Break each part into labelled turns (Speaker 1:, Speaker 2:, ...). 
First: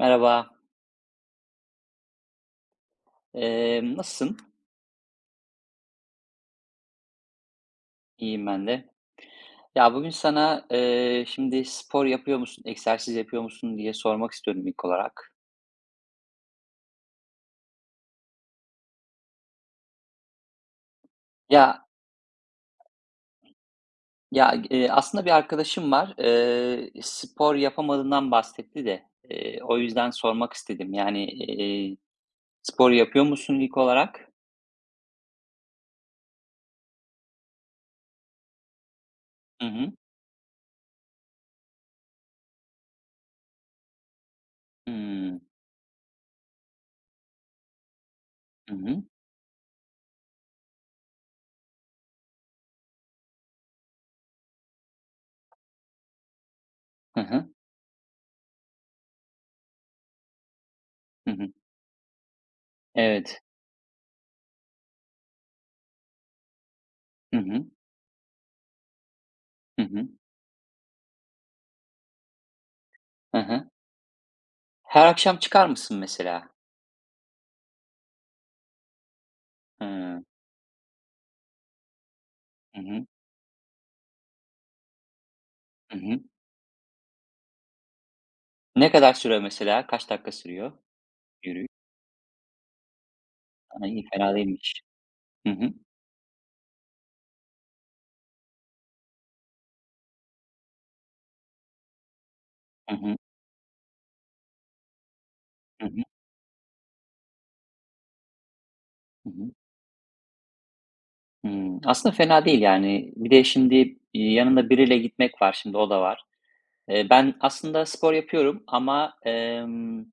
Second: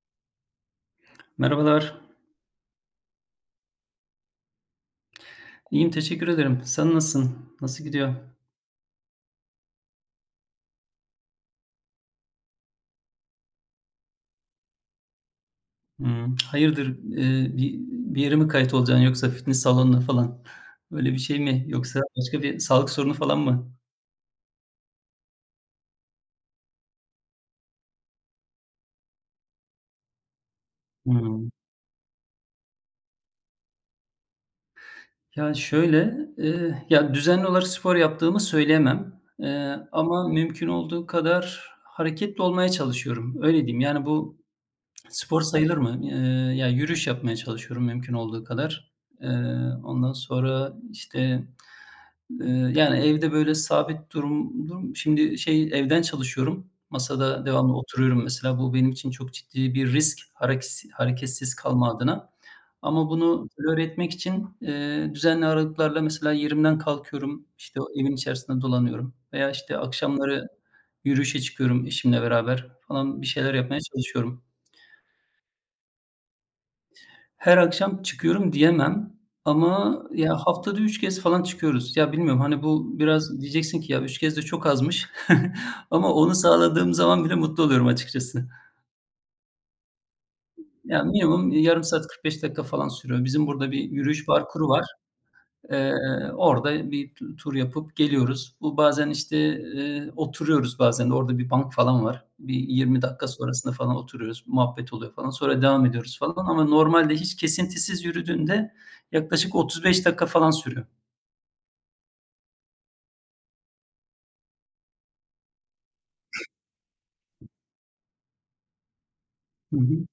Speaker 1: Merhaba,
Speaker 2: Merhabalar.
Speaker 1: nasılsın?
Speaker 2: İyiyim, teşekkür ederim. Sen nasılsın? Nasıl gidiyor?
Speaker 1: İyiyim ben de. Ya bugün sana şimdi spor yapıyor musun, egzersiz yapıyor musun diye sormak istiyorum ilk olarak.
Speaker 2: Hımm. Hayırdır, bir yere mi kayıt olacaksın yoksa fitness salonuna falan? Öyle bir şey mi
Speaker 1: Ya
Speaker 2: yoksa başka bir sağlık sorunu falan mı?
Speaker 1: ya aslında bir arkadaşım var, spor yapamadığından bahsetti de o yüzden sormak istedim. Yani
Speaker 2: Hımm.
Speaker 1: spor yapıyor musun ilk olarak?
Speaker 2: Ya, şöyle, ya, düzenli olarak spor yaptığımı söyleyemem,
Speaker 1: Hı hı.
Speaker 2: ama mümkün olduğu kadar hareketli olmaya çalışıyorum, öyle diyeyim. Yani, bu
Speaker 1: Hmm.
Speaker 2: spor sayılır mı? Ya, yürüyüş yapmaya çalışıyorum mümkün olduğu
Speaker 1: Hı
Speaker 2: kadar.
Speaker 1: hı.
Speaker 2: Eee, ondan sonra, Eee, yani, evde böyle sabit durum durum Şimdi şey, evden çalışıyorum.
Speaker 1: Hı
Speaker 2: Masada
Speaker 1: hı.
Speaker 2: devamlı oturuyorum mesela. Bu benim için çok ciddi bir risk,
Speaker 1: Hı hı.
Speaker 2: hareketsiz kalma adına. Ama
Speaker 1: Evet.
Speaker 2: bunu tolere etmek için, düzenli aralıklarla mesela yerimden
Speaker 1: Hı
Speaker 2: kalkıyorum,
Speaker 1: hı.
Speaker 2: işte, o evin içerisinde dolanıyorum veya, işte,
Speaker 1: Hı hı.
Speaker 2: akşamları yürüyüşe çıkıyorum eşimle beraber falan bir
Speaker 1: Hı
Speaker 2: şeyler
Speaker 1: hı.
Speaker 2: yapmaya çalışıyorum.
Speaker 1: Her akşam çıkar mısın mesela?
Speaker 2: Her akşam çıkıyorum diyemem
Speaker 1: Hı
Speaker 2: ama
Speaker 1: hı.
Speaker 2: ya, haftada 3 kez falan çıkıyoruz. Ya, bilmiyorum, hani,
Speaker 1: Hı
Speaker 2: bu
Speaker 1: hı.
Speaker 2: biraz diyeceksin ki, "Ya, 3 kez de çok azmış."
Speaker 1: Hı
Speaker 2: Ama
Speaker 1: hı.
Speaker 2: onu sağladığım zaman bile mutlu oluyorum açıkçası.
Speaker 1: Ne kadar sürüyor mesela? Kaç dakika sürüyor
Speaker 2: Ya, minimum
Speaker 1: yürüyüş?
Speaker 2: yarım saat 45 dakika falan sürüyor. Bizim burada bir
Speaker 1: A, iyi,
Speaker 2: yürüyüş
Speaker 1: fena
Speaker 2: parkuru
Speaker 1: değilmiş.
Speaker 2: var.
Speaker 1: Hı hı.
Speaker 2: Eee, orada bir tur yapıp geliyoruz. Bu bazen, işte, oturuyoruz, bazen de orada bir bank falan var. Bir
Speaker 1: Hı
Speaker 2: 20
Speaker 1: hı.
Speaker 2: dakika sonrasında falan oturuyoruz, muhabbet oluyor falan. Sonra devam
Speaker 1: Hı hı.
Speaker 2: ediyoruz falan ama normalde hiç kesintisiz yürüdüğünde
Speaker 1: Hı hı.
Speaker 2: yaklaşık 35 dakika falan sürüyor.
Speaker 1: Hımm. Aslında fena değil yani. Bir de şimdi, yanında biriyle gitmek var, şimdi o da var. Ben aslında spor yapıyorum ama,
Speaker 2: Hı hı.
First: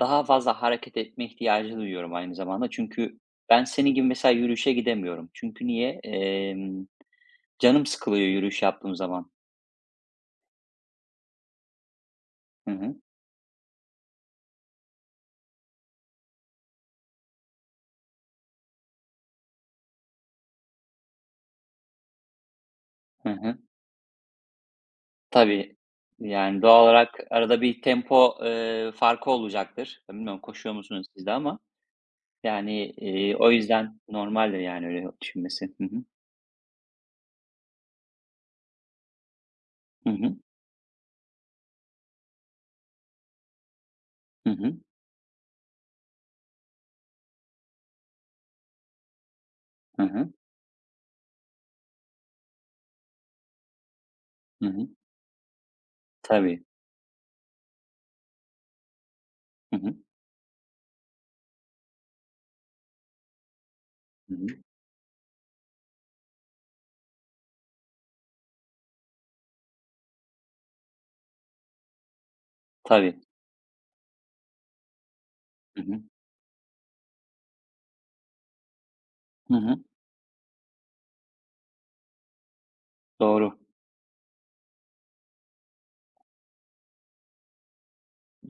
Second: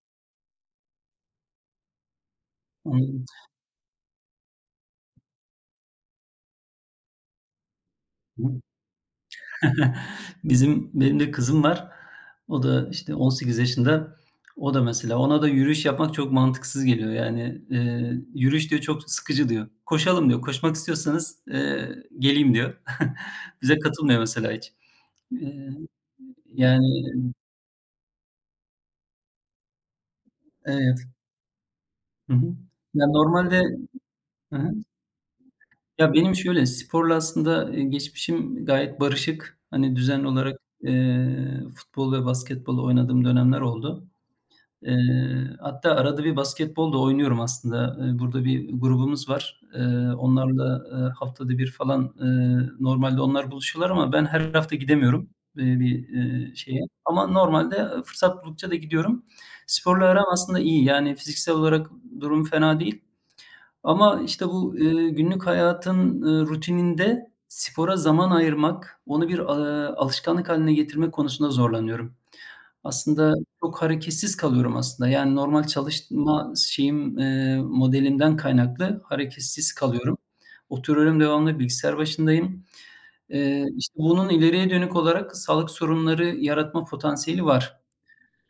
Speaker 1: daha fazla hareket etme ihtiyacı duyuyorum aynı zamanda. Çünkü
Speaker 2: Anladım.
Speaker 1: ben senin gibi mesela yürüyüşe gidemiyorum. Çünkü niye? Canım sıkılıyor
Speaker 2: Hı.
Speaker 1: yürüyüş yaptığım zaman.
Speaker 2: Benim de kızım var. O
Speaker 1: Hı
Speaker 2: da,
Speaker 1: hı.
Speaker 2: işte, 18 yaşında. O da mesela, ona da yürüyüş yapmak çok mantıksız geliyor. Yani, "Yürüyüş," diyor, "çok sıkıcı," diyor. "Koşalım," diyor. "Koşmak istiyorsanız, geleyim," diyor.
Speaker 1: Hı hı.
Speaker 2: Bize katılmıyor mesela hiç. Eee,
Speaker 1: Tabii, yani, doğal
Speaker 2: yani
Speaker 1: olarak arada bir tempo, farkı olacaktır. Bilmiyorum koşuyor
Speaker 2: Evet.
Speaker 1: musunuz siz de ama,
Speaker 2: Hı hı.
Speaker 1: yani,
Speaker 2: Ya,
Speaker 1: o
Speaker 2: normalde.
Speaker 1: yüzden
Speaker 2: Hı
Speaker 1: normaldir,
Speaker 2: hı.
Speaker 1: yani, öyle düşünmesi. Hı hı.
Speaker 2: Ya, benim şöyle, sporla aslında, geçmişim gayet barışık. Hani,
Speaker 1: Hı
Speaker 2: düzenli
Speaker 1: hı.
Speaker 2: olarak, futbol ve basketbol oynadığım dönemler oldu.
Speaker 1: Hı hı.
Speaker 2: Hatta arada bir basketbol da oynuyorum aslında. Burada bir grubumuz var.
Speaker 1: Hı hı.
Speaker 2: Onlarla, haftada bir falan, normalde onlar buluşuyorlar ama ben her
Speaker 1: Hı
Speaker 2: hafta
Speaker 1: hı.
Speaker 2: gidemiyorum, bir,
Speaker 1: Tabii.
Speaker 2: şeye. Ama normalde, fırsat buldukça da gidiyorum.
Speaker 1: Hı hı.
Speaker 2: Sporla aram aslında iyi. Yani fiziksel olarak durum fena değil ama
Speaker 1: Hı
Speaker 2: işte
Speaker 1: hı.
Speaker 2: bu, günlük hayatın, rutininde spora zaman ayırmak, onu bir, alışkanlık haline getirmek konusunda zorlanıyorum.
Speaker 1: Tabii.
Speaker 2: Aslında çok hareketsiz kalıyorum aslında. Yani, normal
Speaker 1: Hı hı.
Speaker 2: çalışma şeyim, modelimden kaynaklı
Speaker 1: Hı
Speaker 2: hareketsiz
Speaker 1: hı.
Speaker 2: kalıyorum. Oturuyorum, devamlı bilgisayar başındayım.
Speaker 1: Doğru.
Speaker 2: İşte, bunun ileriye dönük olarak sağlık sorunları yaratma potansiyeli var.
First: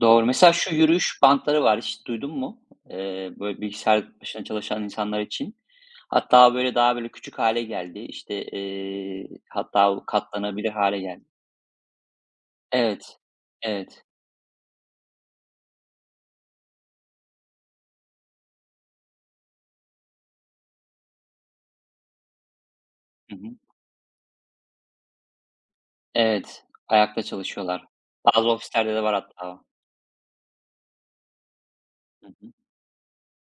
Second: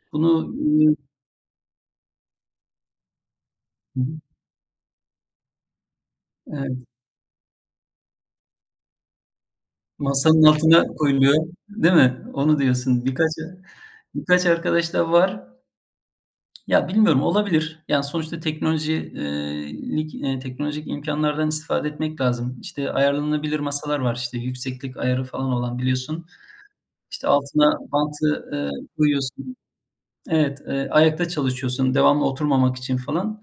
Speaker 1: Doğru.
Speaker 2: Bunu,
Speaker 1: Mesela şu
Speaker 2: ııı
Speaker 1: yürüyüş bantları var, hiç duydun mu? Böyle
Speaker 2: Hı hı.
Speaker 1: bilgisayar başında çalışan insanlar için. Hatta böyle
Speaker 2: Evet,
Speaker 1: daha böyle küçük hale geldi. İşte, hatta
Speaker 2: masanın
Speaker 1: katlanabilir
Speaker 2: altına
Speaker 1: hale geldi.
Speaker 2: koyuluyor, değil mi? Onu diyorsun.
Speaker 1: Evet. Evet.
Speaker 2: Birkaç arkadaş da var. Ya, bilmiyorum, olabilir. Yani, sonuçta teknolojik imkanlardan istifade etmek lazım. İşte,
Speaker 1: Hı hı.
Speaker 2: ayarlanabilir masalar var, işte, yükseklik ayarı falan olan biliyorsun.
Speaker 1: Evet, ayakta
Speaker 2: İşte, altına
Speaker 1: çalışıyorlar.
Speaker 2: bantı,
Speaker 1: Bazı ofislerde de var
Speaker 2: koyuyorsun.
Speaker 1: hatta.
Speaker 2: Evet, ayakta çalışıyorsun devamlı
Speaker 1: Hı hı.
Speaker 2: oturmamak için falan.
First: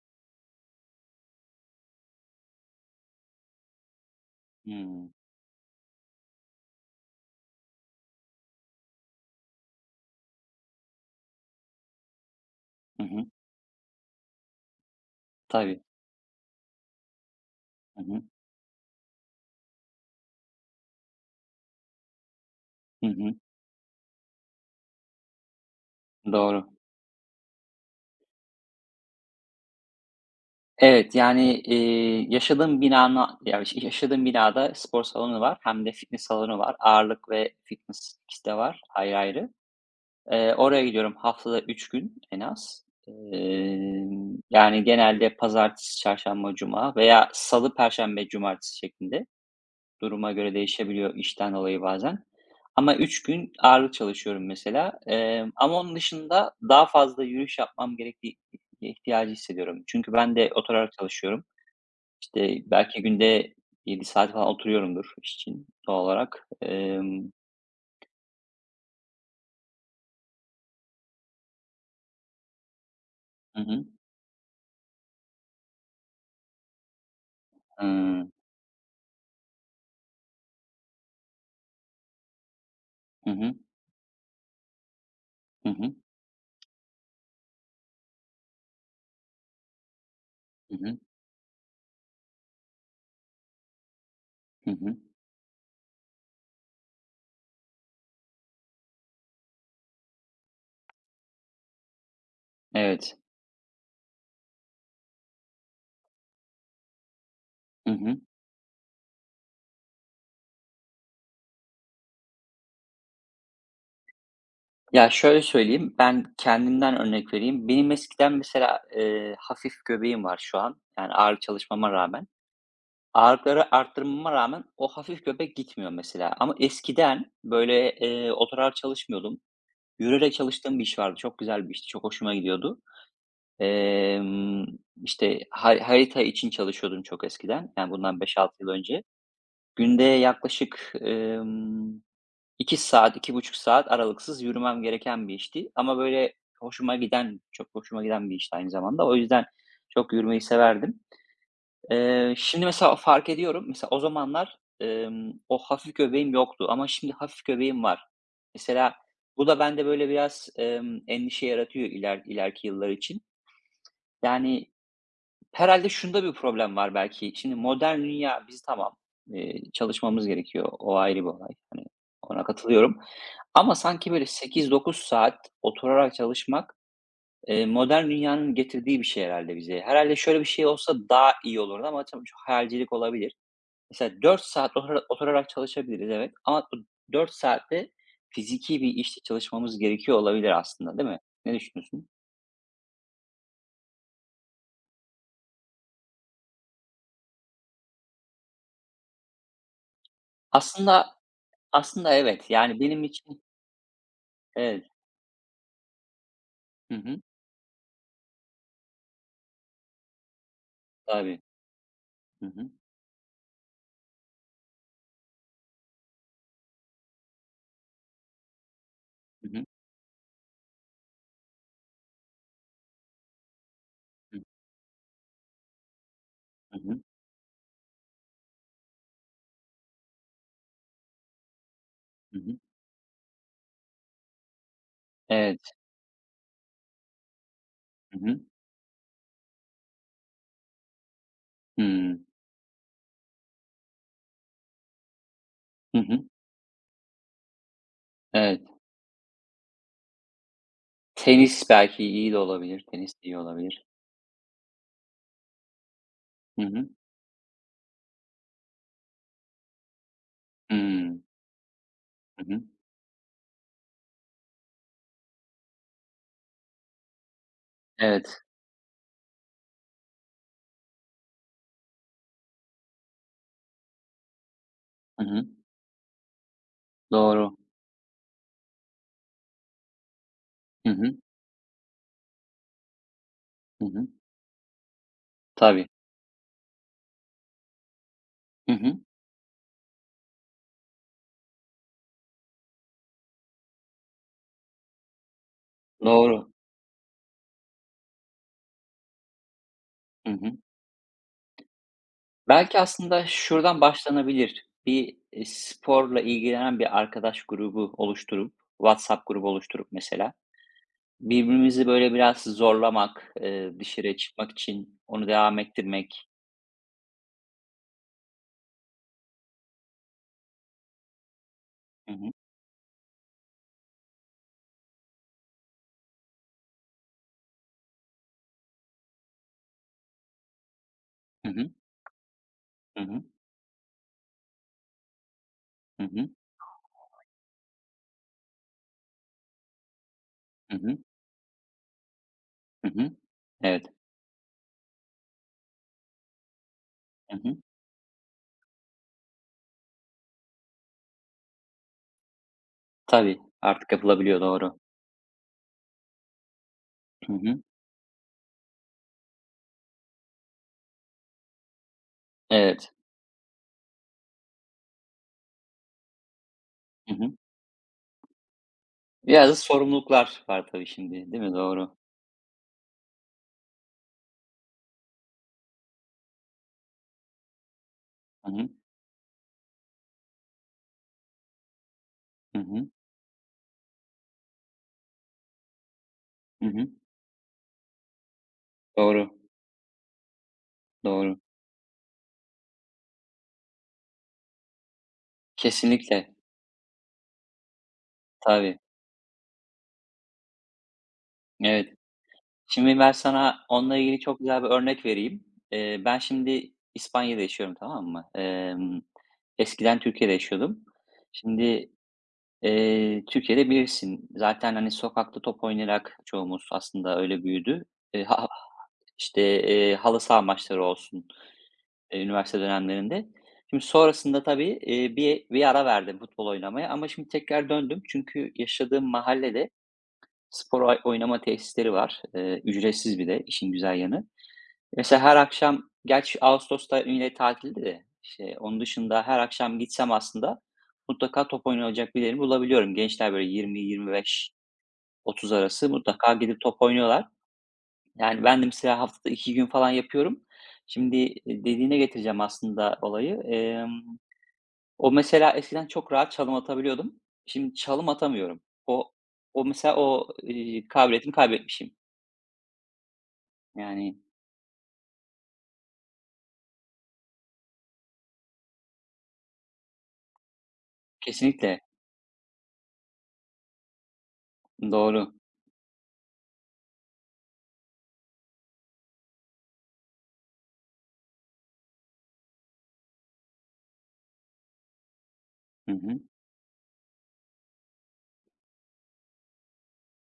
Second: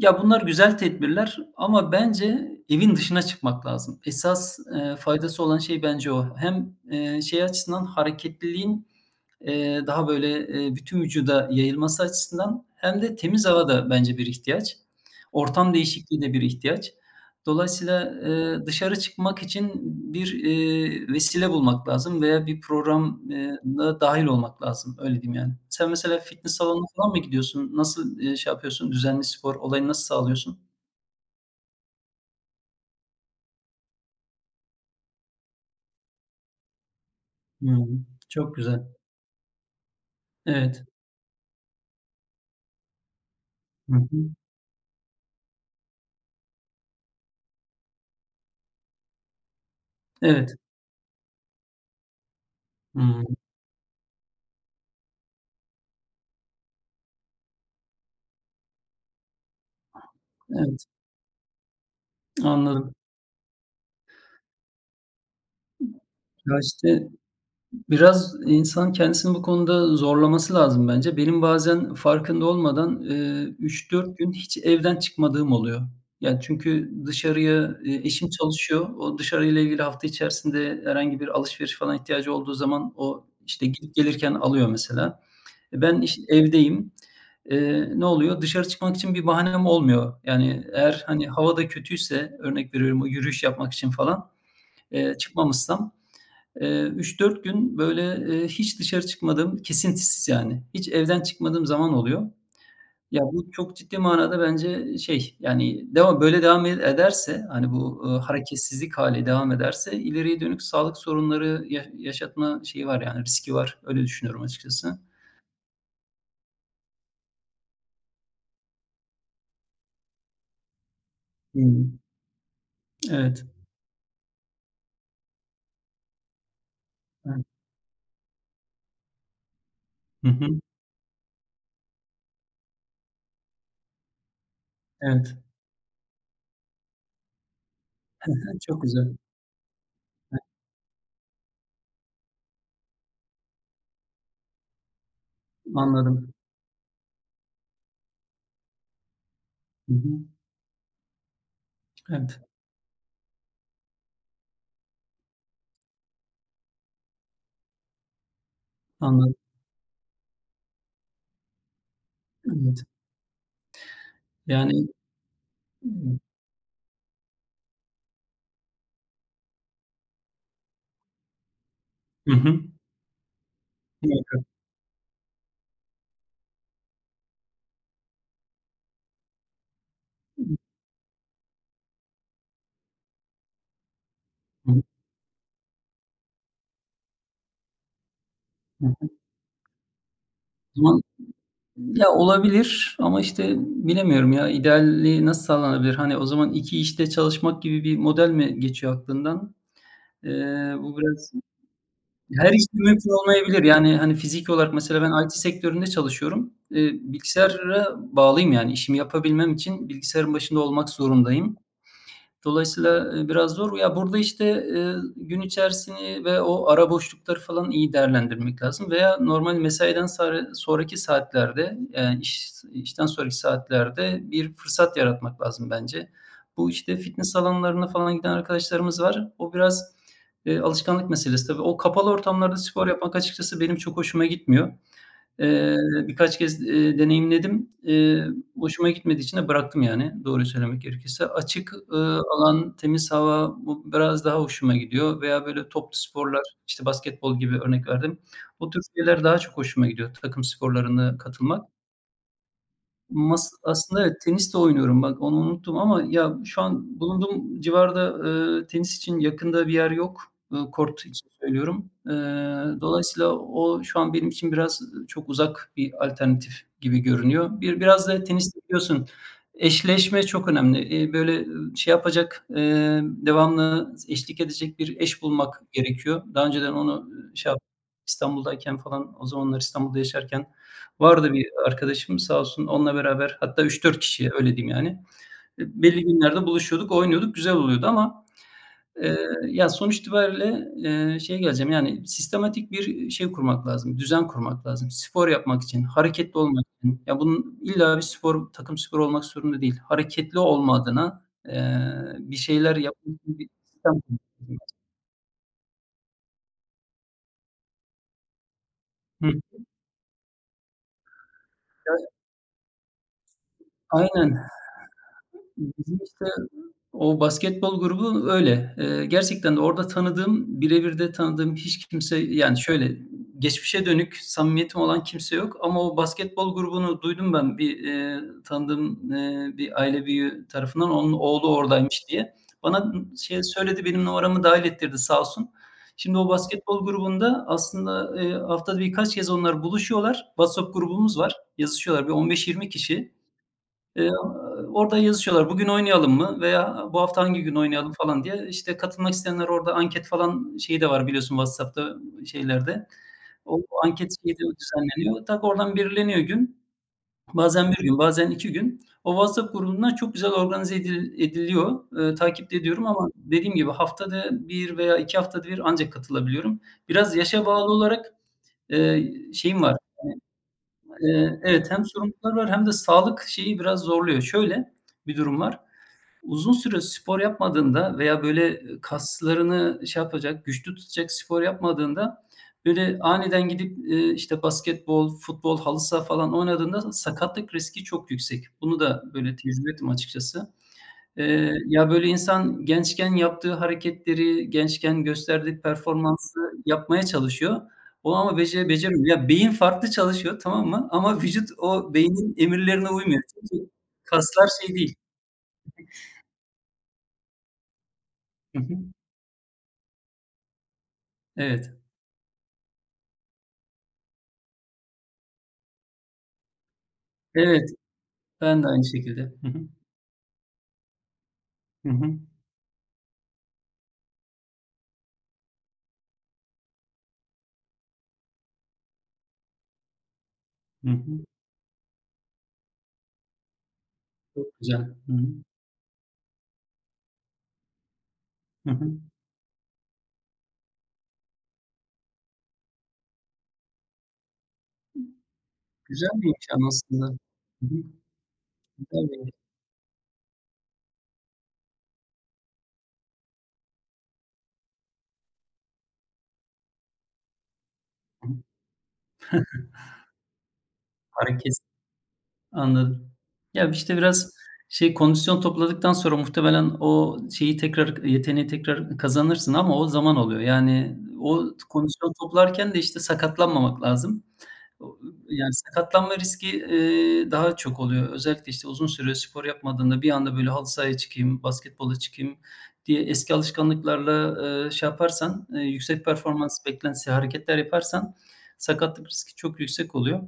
Speaker 2: Ya, bunlar güzel tedbirler ama bence evin dışına çıkmak lazım. Esas,
Speaker 1: Hımm.
Speaker 2: faydası olan şey bence o. Hem, şey açısından hareketliliğin daha böyle, bütün vücuda yayılması açısından, hem
Speaker 1: Hı
Speaker 2: de
Speaker 1: hı.
Speaker 2: temiz hava da bence bir ihtiyaç. Ortam
Speaker 1: Tabii.
Speaker 2: değişikliği de bir ihtiyaç.
Speaker 1: Hı
Speaker 2: Dolayısıyla,
Speaker 1: hı.
Speaker 2: dışarı çıkmak için bir, vesile bulmak lazım veya bir
Speaker 1: Hı
Speaker 2: program
Speaker 1: hı.
Speaker 2: dahil olmak lazım. Öyle diyeyim yani. Sen mesela fitness
Speaker 1: Doğru.
Speaker 2: salonuna falan mı gidiyorsun? Nasıl, şey yapıyorsun? Düzenli spor olayını nasıl sağlıyorsun?
Speaker 1: Evet, yani, yaşadığım binana ya, yaşadığım binada spor salonu var hem de fitness salonu var. Ağırlık ve
Speaker 2: Hıı.
Speaker 1: fitness ikisi de
Speaker 2: Çok
Speaker 1: var
Speaker 2: güzel.
Speaker 1: ayrı ayrı.
Speaker 2: Evet.
Speaker 1: Oraya gidiyorum haftada 3 gün en az.
Speaker 2: Hı hı.
Speaker 1: Yani genelde pazartesi, çarşamba, cuma veya salı, perşembe, cumartesi şeklinde. Duruma
Speaker 2: Evet.
Speaker 1: göre değişebiliyor işten dolayı bazen. Ama 3
Speaker 2: Hıı.
Speaker 1: gün ağırlık çalışıyorum mesela. Ama onun dışında daha fazla yürüyüş yapmam gerektiği ihtiyacı hissediyorum. Çünkü ben de
Speaker 2: Evet,
Speaker 1: oturarak çalışıyorum. İşte,
Speaker 2: anladım.
Speaker 1: belki günde 7 saat falan oturuyorumdur iş için doğal olarak.
Speaker 2: Ya, işte Biraz insan kendisini bu konuda zorlaması lazım bence. Benim bazen farkında olmadan,
Speaker 1: Hı hı.
Speaker 2: 3-4 gün hiç evden çıkmadığım oluyor. Yani çünkü dışarıya,
Speaker 1: Hıı.
Speaker 2: eşim çalışıyor. O dışarıyla ilgili hafta içerisinde herhangi bir alışveriş falan ihtiyacı olduğu zaman o,
Speaker 1: Hı hı.
Speaker 2: işte, gidip gelirken alıyor mesela.
Speaker 1: Hı hı.
Speaker 2: Ben iş evdeyim. Ne oluyor? Dışarı çıkmak için bir bahanem olmuyor. Yani
Speaker 1: Hı hı.
Speaker 2: eğer, hani, hava da kötüyse, örnek veriyorum, o yürüyüş yapmak için falan,
Speaker 1: Hı hı.
Speaker 2: çıkmamışsam, Eee, 3-4 gün böyle, hiç dışarı çıkmadığım, kesintisiz yani, hiç evden çıkmadığım zaman oluyor.
Speaker 1: Evet.
Speaker 2: Ya, bu çok ciddi manada bence şey, yani, böyle devam ederse, hani,
Speaker 1: Hı
Speaker 2: bu,
Speaker 1: hı.
Speaker 2: hareketsizlik hâli devam ederse ileriye dönük sağlık sorunları yaşatma şeyi var yani riski var. Öyle düşünüyorum açıkçası.
Speaker 1: Ya, şöyle söyleyeyim, ben kendimden örnek vereyim. Benim eskiden mesela, hafif göbeğim var şu an, yani ağır
Speaker 2: Hıı.
Speaker 1: çalışmama rağmen.
Speaker 2: Evet.
Speaker 1: Ağırlıkları arttırmama rağmen o hafif göbek gitmiyor mesela ama eskiden,
Speaker 2: Evet.
Speaker 1: böyle, oturarak çalışmıyordum.
Speaker 2: Hı
Speaker 1: Yürüyerek
Speaker 2: hı.
Speaker 1: çalıştığım bir iş vardı. Çok güzel bir işti. Çok hoşuma gidiyordu. Emm,
Speaker 2: Evet.
Speaker 1: işte, harita için çalışıyordum çok eskiden. Yani, bundan beş altı yıl
Speaker 2: Çok
Speaker 1: önce.
Speaker 2: güzel.
Speaker 1: Günde yaklaşık, 2 saat, 2,5 saat aralıksız yürümem gereken bir işti ama,
Speaker 2: Anladım.
Speaker 1: böyle, hoşuma giden, çok hoşuma giden bir işti aynı zamanda. O yüzden
Speaker 2: Hı
Speaker 1: çok
Speaker 2: hı.
Speaker 1: yürümeyi severdim.
Speaker 2: Evet.
Speaker 1: Şimdi mesela fark ediyorum. Mesela o zamanlar, o hafif göbeğim yoktu ama şimdi hafif göbeğim var. Mesela
Speaker 2: Anladım.
Speaker 1: bu da bende böyle biraz, endişe yaratıyor ileriki
Speaker 2: Evet.
Speaker 1: yıllar için. Yani
Speaker 2: Yani.
Speaker 1: herhalde şunda bir problem var belki. Şimdi modern dünya bizi tamam, çalışmamız gerekiyor. O ayrı bir olay. Hani,
Speaker 2: Hı
Speaker 1: ona
Speaker 2: hı.
Speaker 1: katılıyorum. Ama sanki böyle
Speaker 2: Muhakkak.
Speaker 1: 8-9 saat oturarak çalışmak, modern dünyanın getirdiği bir şey herhalde bize. Herhalde şöyle
Speaker 2: Hı
Speaker 1: bir
Speaker 2: hı.
Speaker 1: şey olsa daha iyi olurdu ama tabii şu hayalcilik olabilir. Mesela 4 saat oturarak çalışabiliriz, evet ama bu 4 saat fiziki
Speaker 2: Hı
Speaker 1: bir
Speaker 2: hı.
Speaker 1: işte çalışmamız gerekiyor olabilir
Speaker 2: O
Speaker 1: aslında,
Speaker 2: zaman.
Speaker 1: değil mi? Ne düşünüyorsun?
Speaker 2: Ya, olabilir ama, işte, bilemiyorum ya, idealliği nasıl sağlanabilir? Hani, o zaman 2 işte çalışmak gibi bir model mi geçiyor aklından? Bu
Speaker 1: Aslında
Speaker 2: biraz
Speaker 1: aslında evet,
Speaker 2: her iş de
Speaker 1: yani benim
Speaker 2: mümkün
Speaker 1: için
Speaker 2: olmayabilir. Yani, hani, fiziki olarak
Speaker 1: evet.
Speaker 2: mesela ben IT sektöründe çalışıyorum.
Speaker 1: Hı hı.
Speaker 2: Bilgisayara bağlıyım, yani, işimi yapabilmem için bilgisayarın başında olmak
Speaker 1: Tabii.
Speaker 2: zorundayım.
Speaker 1: Hı hı.
Speaker 2: Dolayısıyla, biraz zor. Ya, burada, işte, gün içerisini ve o ara boşlukları falan iyi değerlendirmek lazım veya
Speaker 1: Hı
Speaker 2: normal
Speaker 1: hı.
Speaker 2: mesaiden sonraki saatlerde, işten sonraki saatlerde bir fırsat yaratmak lazım bence. Bu,
Speaker 1: Hı
Speaker 2: işte,
Speaker 1: hı.
Speaker 2: fitness alanlarına falan giden arkadaşlarımız var. O biraz, alışkanlık meselesi tabii. O kapalı
Speaker 1: Hı
Speaker 2: ortamlarda
Speaker 1: hı.
Speaker 2: spor yapmak açıkçası benim çok hoşuma gitmiyor.
Speaker 1: Evet.
Speaker 2: Eee, birkaç kez, deneyimledim.
Speaker 1: Hı hı.
Speaker 2: Hoşuma gitmediği için de bıraktım yani doğruyu söylemek gerekirse. Açık,
Speaker 1: Hımm.
Speaker 2: alan, temiz hava bu biraz daha hoşuma gidiyor veya böyle toplu
Speaker 1: Hı hı.
Speaker 2: sporlar, işte, basketbol gibi örnek verdim.
Speaker 1: Evet.
Speaker 2: Bu tür şeyler daha çok hoşuma gidiyor, takım sporlarına katılmak.
Speaker 1: Tenis belki iyi de olabilir. Tenis de iyi olabilir.
Speaker 2: Aslında evet, tenis de oynuyorum, bak onu unuttum ama ya şu
Speaker 1: Hı hı.
Speaker 2: an bulunduğum civarda, tenis için yakında bir yer yok. Kort
Speaker 1: Hımm.
Speaker 2: için söylüyorum.
Speaker 1: Hı hı.
Speaker 2: Dolayısıyla o şu an benim için biraz, çok uzak bir alternatif gibi görünüyor. Biraz da
Speaker 1: Evet.
Speaker 2: tenis biliyorsun, eşleşme çok önemli. Böyle, şey yapacak, devamlı eşlik edecek bir eş
Speaker 1: Hı hı.
Speaker 2: bulmak gerekiyor. Daha önceden onu, şey
Speaker 1: Doğru.
Speaker 2: yap İstanbul'dayken falan, o zamanlar İstanbul'da yaşarken
Speaker 1: Hı hı.
Speaker 2: vardı bir arkadaşım, sağ olsun, onunla beraber, hatta üç
Speaker 1: Hı
Speaker 2: dört
Speaker 1: hı.
Speaker 2: kişi öyle diyeyim yani.
Speaker 1: Tabii.
Speaker 2: Belli günlerde buluşuyorduk, oynuyorduk, güzel oluyordu ama,
Speaker 1: Hı hı.
Speaker 2: eee, ya, sonuç itibariyle, şeye geleceğim, yani, sistematik bir şey kurmak lazım, düzen kurmak lazım. Spor yapmak için, hareketli
Speaker 1: Doğru.
Speaker 2: olmak için, ya, bunun illa bir spor, takım sporu olmak zorunda değil.
Speaker 1: Hı
Speaker 2: Hareketli
Speaker 1: hı.
Speaker 2: olma adına, bir şeyler
Speaker 1: Belki
Speaker 2: yapmak
Speaker 1: aslında
Speaker 2: için bir
Speaker 1: şuradan
Speaker 2: sistem kurmak
Speaker 1: başlanabilir.
Speaker 2: lazım.
Speaker 1: Bir, sporla ilgilenen bir arkadaş grubu oluşturup,
Speaker 2: Hı.
Speaker 1: WhatsApp grubu
Speaker 2: Ya,
Speaker 1: oluşturup mesela, birbirimizi böyle biraz zorlamak, dışarıya
Speaker 2: aynen.
Speaker 1: çıkmak için onu devam
Speaker 2: Bizim, işte,
Speaker 1: ettirmek.
Speaker 2: o basketbol grubu öyle. Gerçekten de orada tanıdığım, birebir de tanıdığım hiç
Speaker 1: Hı
Speaker 2: kimse,
Speaker 1: hı.
Speaker 2: yani, şöyle, geçmişe dönük samimiyetim olan kimse yok ama o basketbol grubunu duydum ben bir, tanıdığım, bir aile büyüğü tarafından, onun
Speaker 1: Hı
Speaker 2: oğlu
Speaker 1: hı.
Speaker 2: oradaymış diye. Bana
Speaker 1: Hı hı.
Speaker 2: şey söyledi, benim numaramı dahil ettirdi sağ olsun.
Speaker 1: Hı
Speaker 2: Şimdi o
Speaker 1: hı.
Speaker 2: basketbol grubunda aslında, haftada birkaç kez onlar buluşuyorlar. WhatsApp
Speaker 1: Hı hı.
Speaker 2: grubumuz var, yazışıyorlar. Bir 15-20
Speaker 1: Hı
Speaker 2: kişi.
Speaker 1: hı. Evet.
Speaker 2: Eee, orada yazışıyorlar, "Bugün oynayalım mı?" veya "Bu hafta
Speaker 1: Hı
Speaker 2: hangi gün
Speaker 1: hı.
Speaker 2: oynayalım?" falan diye. İşte, katılmak isteyenler orada anket falan şeyi de var biliyorsun, WhatsApp'ta şeylerde.
Speaker 1: Tabii,
Speaker 2: O
Speaker 1: artık
Speaker 2: anket şeyi de
Speaker 1: yapılabiliyor, doğru.
Speaker 2: düzenleniyor. Tak oradan belirleniyor gün.
Speaker 1: Hı hı.
Speaker 2: Bazen bir gün, bazen 2 gün. O WhatsApp grubundan çok güzel organize ediliyor. Takip de ediyorum
Speaker 1: Evet.
Speaker 2: ama dediğim gibi haftada bir veya 2 haftada bir ancak katılabiliyorum.
Speaker 1: Hı
Speaker 2: Biraz
Speaker 1: hı.
Speaker 2: yaşa bağlı olarak,
Speaker 1: Biraz da
Speaker 2: şeyim var,
Speaker 1: sorumluluklar var tabii şimdi, değil mi?
Speaker 2: evet, hem
Speaker 1: Doğru.
Speaker 2: sorumluluklar var, hem de sağlık şeyi biraz zorluyor. Şöyle bir durum var. Uzun süre spor yapmadığında veya, böyle,
Speaker 1: Hı hı.
Speaker 2: kaslarını şey yapacak, güçlü tutacak spor yapmadığında,
Speaker 1: Hı hı.
Speaker 2: böyle, aniden gidip, işte, basketbol, futbol, halı saha falan
Speaker 1: Hı hı.
Speaker 2: oynadığında sakatlık riski çok yüksek. Bunu da,
Speaker 1: Doğru,
Speaker 2: böyle, tecrübe ettim açıkçası.
Speaker 1: doğru.
Speaker 2: Ya, böyle, insan gençken yaptığı hareketleri, gençken gösterdiği
Speaker 1: Kesinlikle.
Speaker 2: performansı yapmaya çalışıyor. O ama
Speaker 1: Tabii.
Speaker 2: beceremiyor. Ya, beyin farklı çalışıyor, tamam mı? Ama vücut
Speaker 1: Evet.
Speaker 2: o beynin emirlerine
Speaker 1: Şimdi ben
Speaker 2: uymuyor.
Speaker 1: sana
Speaker 2: Çünkü
Speaker 1: onunla ilgili çok
Speaker 2: kaslar
Speaker 1: güzel bir
Speaker 2: şey değil.
Speaker 1: örnek vereyim. Ben şimdi İspanya'da yaşıyorum, tamam mı?
Speaker 2: Hı hı.
Speaker 1: Eskiden Türkiye'de yaşıyordum.
Speaker 2: Evet.
Speaker 1: Şimdi, Türkiye'de bilirsin zaten, hani, sokakta top oynayarak çoğumuz aslında öyle
Speaker 2: Evet,
Speaker 1: büyüdü. Eee, ha ha
Speaker 2: ben de aynı şekilde.
Speaker 1: işte,
Speaker 2: Hı hı.
Speaker 1: halı saha maçları olsun,
Speaker 2: Hı hı.
Speaker 1: üniversite dönemlerinde. Şimdi sonrasında tabii, bir ara verdim futbol oynamaya ama şimdi tekrar döndüm. Çünkü yaşadığım mahallede spor
Speaker 2: Hı
Speaker 1: ay
Speaker 2: hı.
Speaker 1: oynama tesisleri var. Ücretsiz bir de işin güzel yanı.
Speaker 2: Çok güzel. Hı hı.
Speaker 1: Mesela her akşam gerçi ağustos'ta yine tatildi de, işte,
Speaker 2: Hı
Speaker 1: onun
Speaker 2: hı.
Speaker 1: dışında her akşam gitsem aslında mutlaka top oynayacak bir bulabiliyorum. Gençler böyle 20-25-30 arası
Speaker 2: Güzel bir
Speaker 1: mutlaka gidip
Speaker 2: imkân
Speaker 1: top
Speaker 2: aslında.
Speaker 1: oynuyorlar.
Speaker 2: Hı hı.
Speaker 1: Yani ben de mesela
Speaker 2: Güzel
Speaker 1: haftada
Speaker 2: bir.
Speaker 1: 2 gün falan yapıyorum. Şimdi, dediğine getireceğim aslında olayı. O mesela eskiden çok rahat çalım atabiliyordum. Şimdi çalım
Speaker 2: Hı hı.
Speaker 1: atamıyorum. O o mesela o, kabiliyetimi
Speaker 2: Hareket.
Speaker 1: kaybetmişim.
Speaker 2: Anladım. Ya, işte,
Speaker 1: Yani
Speaker 2: biraz şey, kondisyon topladıktan sonra muhtemelen o şeyi tekrar, yeteneği tekrar kazanırsın ama o zaman oluyor. Yani o
Speaker 1: kesinlikle.
Speaker 2: kondisyon toplarken de, işte, sakatlanmamak lazım. O
Speaker 1: Doğru.
Speaker 2: yani sakatlanma riski, daha çok oluyor. Özellikle, işte, uzun süre spor yapmadığında bir anda, böyle, halı sahaya çıkayım, basketbola çıkayım diye eski alışkanlıklarla, şey yaparsan,
Speaker 1: Hı
Speaker 2: yüksek
Speaker 1: hı.
Speaker 2: performans beklentisi hareketler yaparsan sakatlık riski çok yüksek oluyor.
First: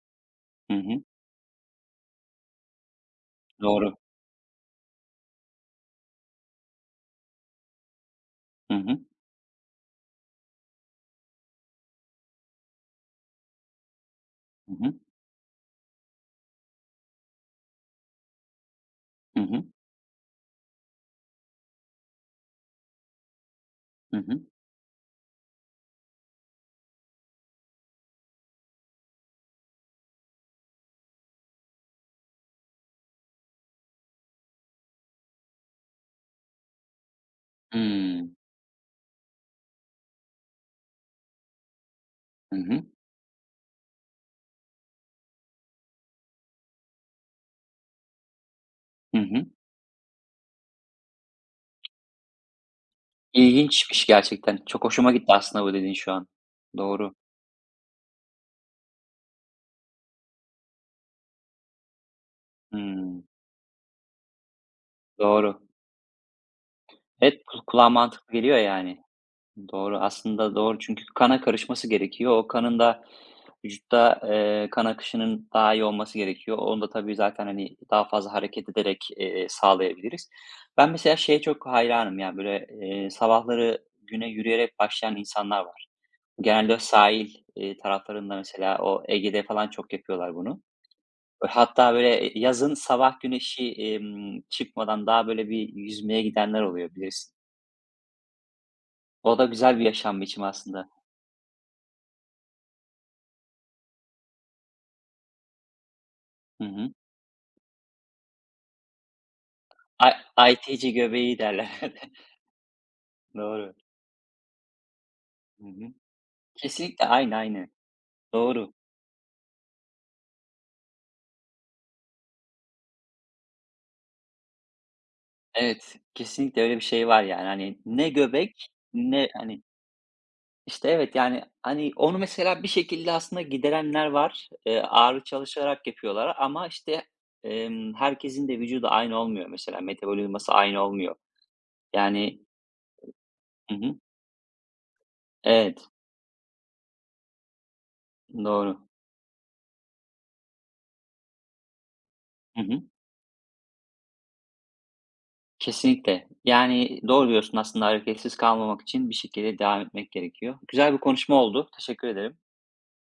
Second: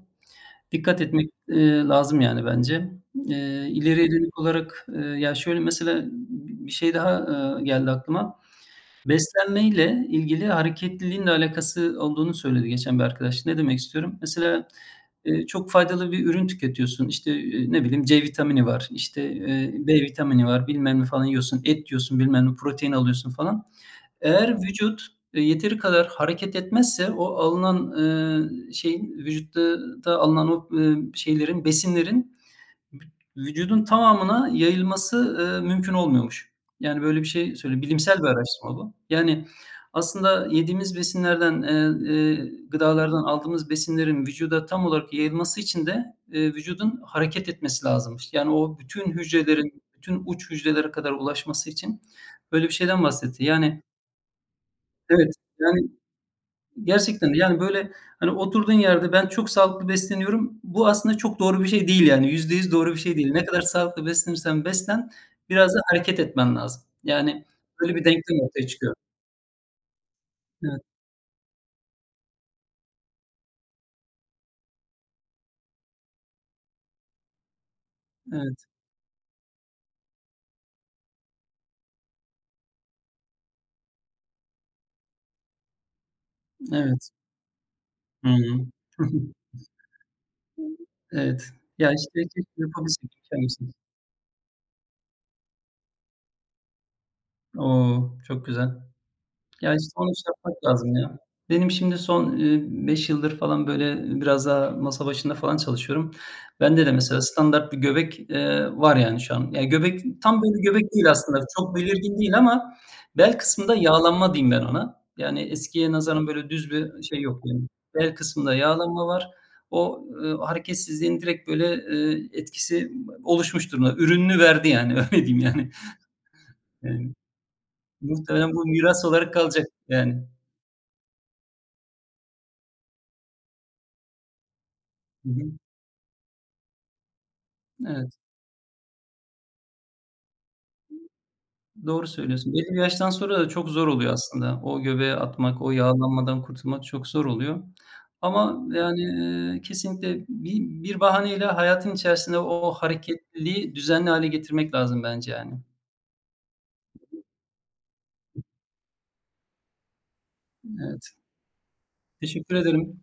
Speaker 1: Hı
Speaker 2: Dikkat
Speaker 1: hı.
Speaker 2: etmek, lazım yani bence.
Speaker 1: Doğru.
Speaker 2: İleriye dönük olarak, ya, şöyle, mesela, bir şey daha, geldi aklıma.
Speaker 1: Hı hı.
Speaker 2: Beslenmeyle ilgili hareketliliğin de alakası olduğunu söyledi geçen bir arkadaş. Ne demek istiyorum? Mesela,
Speaker 1: Hı hı.
Speaker 2: çok faydalı bir ürün tüketiyorsun. İşte, ne bileyim, C vitamini var, işte,
Speaker 1: Hı hı.
Speaker 2: B vitamini var, bilmem ne falan yiyorsun, et yiyorsun, bilmem ne, protein alıyorsun falan.
Speaker 1: Hı hı.
Speaker 2: Eğer vücut, yeteri kadar hareket etmezse o alınan, şeyin vücutta da alınan o, şeylerin, besinlerin vücudun tamamına yayılması, mümkün olmuyormuş. Yani, böyle bir şey söylüyor. Bilimsel bir
Speaker 1: Hımm.
Speaker 2: araştırma bu. Yani, aslında yediğimiz besinlerden,
Speaker 1: Hı hı.
Speaker 2: gıdalardan aldığımız besinlerin vücuda tam olarak yayılması için de, vücudun hareket etmesi lazımmış. Yani, o bütün
Speaker 1: Hı hı.
Speaker 2: hücrelerin, bütün uç hücrelere kadar ulaşması için böyle bir şeyden bahsetti.
Speaker 1: İlginçmiş gerçekten. Çok hoşuma gitti
Speaker 2: Evet,
Speaker 1: aslında bu
Speaker 2: yani.
Speaker 1: dediğin şu an. Doğru.
Speaker 2: Gerçekten de, yani, böyle, hani, oturduğun yerde, "Ben çok sağlıklı besleniyorum." Bu aslında çok doğru bir şey değil, yani, %100 doğru bir şey
Speaker 1: Hımm.
Speaker 2: değil. Ne kadar sağlıklı beslenirsen beslen,
Speaker 1: Doğru.
Speaker 2: biraz da hareket etmen lazım.
Speaker 1: Evet,
Speaker 2: Yani,
Speaker 1: kulağa
Speaker 2: böyle bir
Speaker 1: mantıklı
Speaker 2: denklem
Speaker 1: geliyor
Speaker 2: ortaya çıkıyor.
Speaker 1: yani. Doğru. Aslında doğru
Speaker 2: Evet,
Speaker 1: çünkü kana karışması gerekiyor. O kanın da vücutta, kan akışının daha iyi olması gerekiyor. Onu da tabii zaten, hani, daha fazla
Speaker 2: evet,
Speaker 1: hareket ederek, sağlayabiliriz. Ben mesela şeye çok hayranım ya, böyle, sabahları güne yürüyerek başlayan insanlar var. Genelde o
Speaker 2: evet.
Speaker 1: sahil,
Speaker 2: Hı
Speaker 1: taraflarında
Speaker 2: hı.
Speaker 1: mesela o Ege'de falan çok yapıyorlar bunu.
Speaker 2: Evet. Ya,
Speaker 1: Hatta
Speaker 2: işte,
Speaker 1: böyle,
Speaker 2: keşke
Speaker 1: yazın
Speaker 2: yapabilsek.
Speaker 1: sabah güneşi, çıkmadan daha böyle bir yüzmeye gidenler oluyor bilirsin.
Speaker 2: O! Çok güzel.
Speaker 1: O da
Speaker 2: Ya,
Speaker 1: güzel bir
Speaker 2: işte, onu
Speaker 1: yaşam
Speaker 2: şey
Speaker 1: biçimi
Speaker 2: yapmak
Speaker 1: aslında.
Speaker 2: lazım ya. Benim şimdi son, 5 yıldır falan, böyle, biraz daha masa başında falan çalışıyorum.
Speaker 1: Hı
Speaker 2: Bende de
Speaker 1: hı.
Speaker 2: mesela standart bir göbek, var yani şu an. Ya, göbek
Speaker 1: Ay
Speaker 2: tam böyle
Speaker 1: "Aytici
Speaker 2: göbek değil
Speaker 1: göbeği"
Speaker 2: aslında, çok
Speaker 1: derler.
Speaker 2: belirgin değil ama bel
Speaker 1: Doğru.
Speaker 2: kısmında yağlanma diyeyim ben ona. Yani
Speaker 1: Hı
Speaker 2: eskiye
Speaker 1: hı.
Speaker 2: nazaran böyle düz bir
Speaker 1: Kesinlikle,
Speaker 2: şey
Speaker 1: aynı,
Speaker 2: yok yani.
Speaker 1: aynı.
Speaker 2: Bel kısmında
Speaker 1: Doğru.
Speaker 2: yağlanma var. O, hareketsizliğin direkt, böyle, etkisi oluşmuş durumda. Ürününü verdi yani, öyle diyeyim yani.
Speaker 1: Evet, kesinlikle öyle bir şey
Speaker 2: Yani
Speaker 1: var yani. Hani ne
Speaker 2: muhtemelen bu
Speaker 1: göbek
Speaker 2: miras
Speaker 1: ne
Speaker 2: olarak
Speaker 1: hani.
Speaker 2: kalacak yani.
Speaker 1: İşte, evet, yani, hani, onu mesela bir şekilde aslında giderenler var. Ağırlık
Speaker 2: Hı hı.
Speaker 1: çalışarak yapıyorlar ama, işte,
Speaker 2: Evet,
Speaker 1: herkesin de vücudu aynı olmuyor mesela, metabolizması aynı olmuyor.
Speaker 2: doğru
Speaker 1: Yani
Speaker 2: söylüyorsun. Belli bir yaştan sonra da çok
Speaker 1: Hı
Speaker 2: zor
Speaker 1: hı.
Speaker 2: oluyor aslında. O göbeğe atmak, o
Speaker 1: Evet,
Speaker 2: yağlanmadan kurtulmak çok zor oluyor. Ama
Speaker 1: doğru.
Speaker 2: yani, kesinlikle bir bahaneyle hayatın içerisinde
Speaker 1: Hı
Speaker 2: o
Speaker 1: hı.
Speaker 2: hareketliliği düzenli hale getirmek lazım bence yani.
Speaker 1: Kesinlikle. Yani, doğru diyorsun aslında hareketsiz kalmamak için bir şekilde devam etmek gerekiyor. Güzel bir
Speaker 2: Evet,
Speaker 1: konuşma oldu. Teşekkür ederim.
Speaker 2: teşekkür ederim.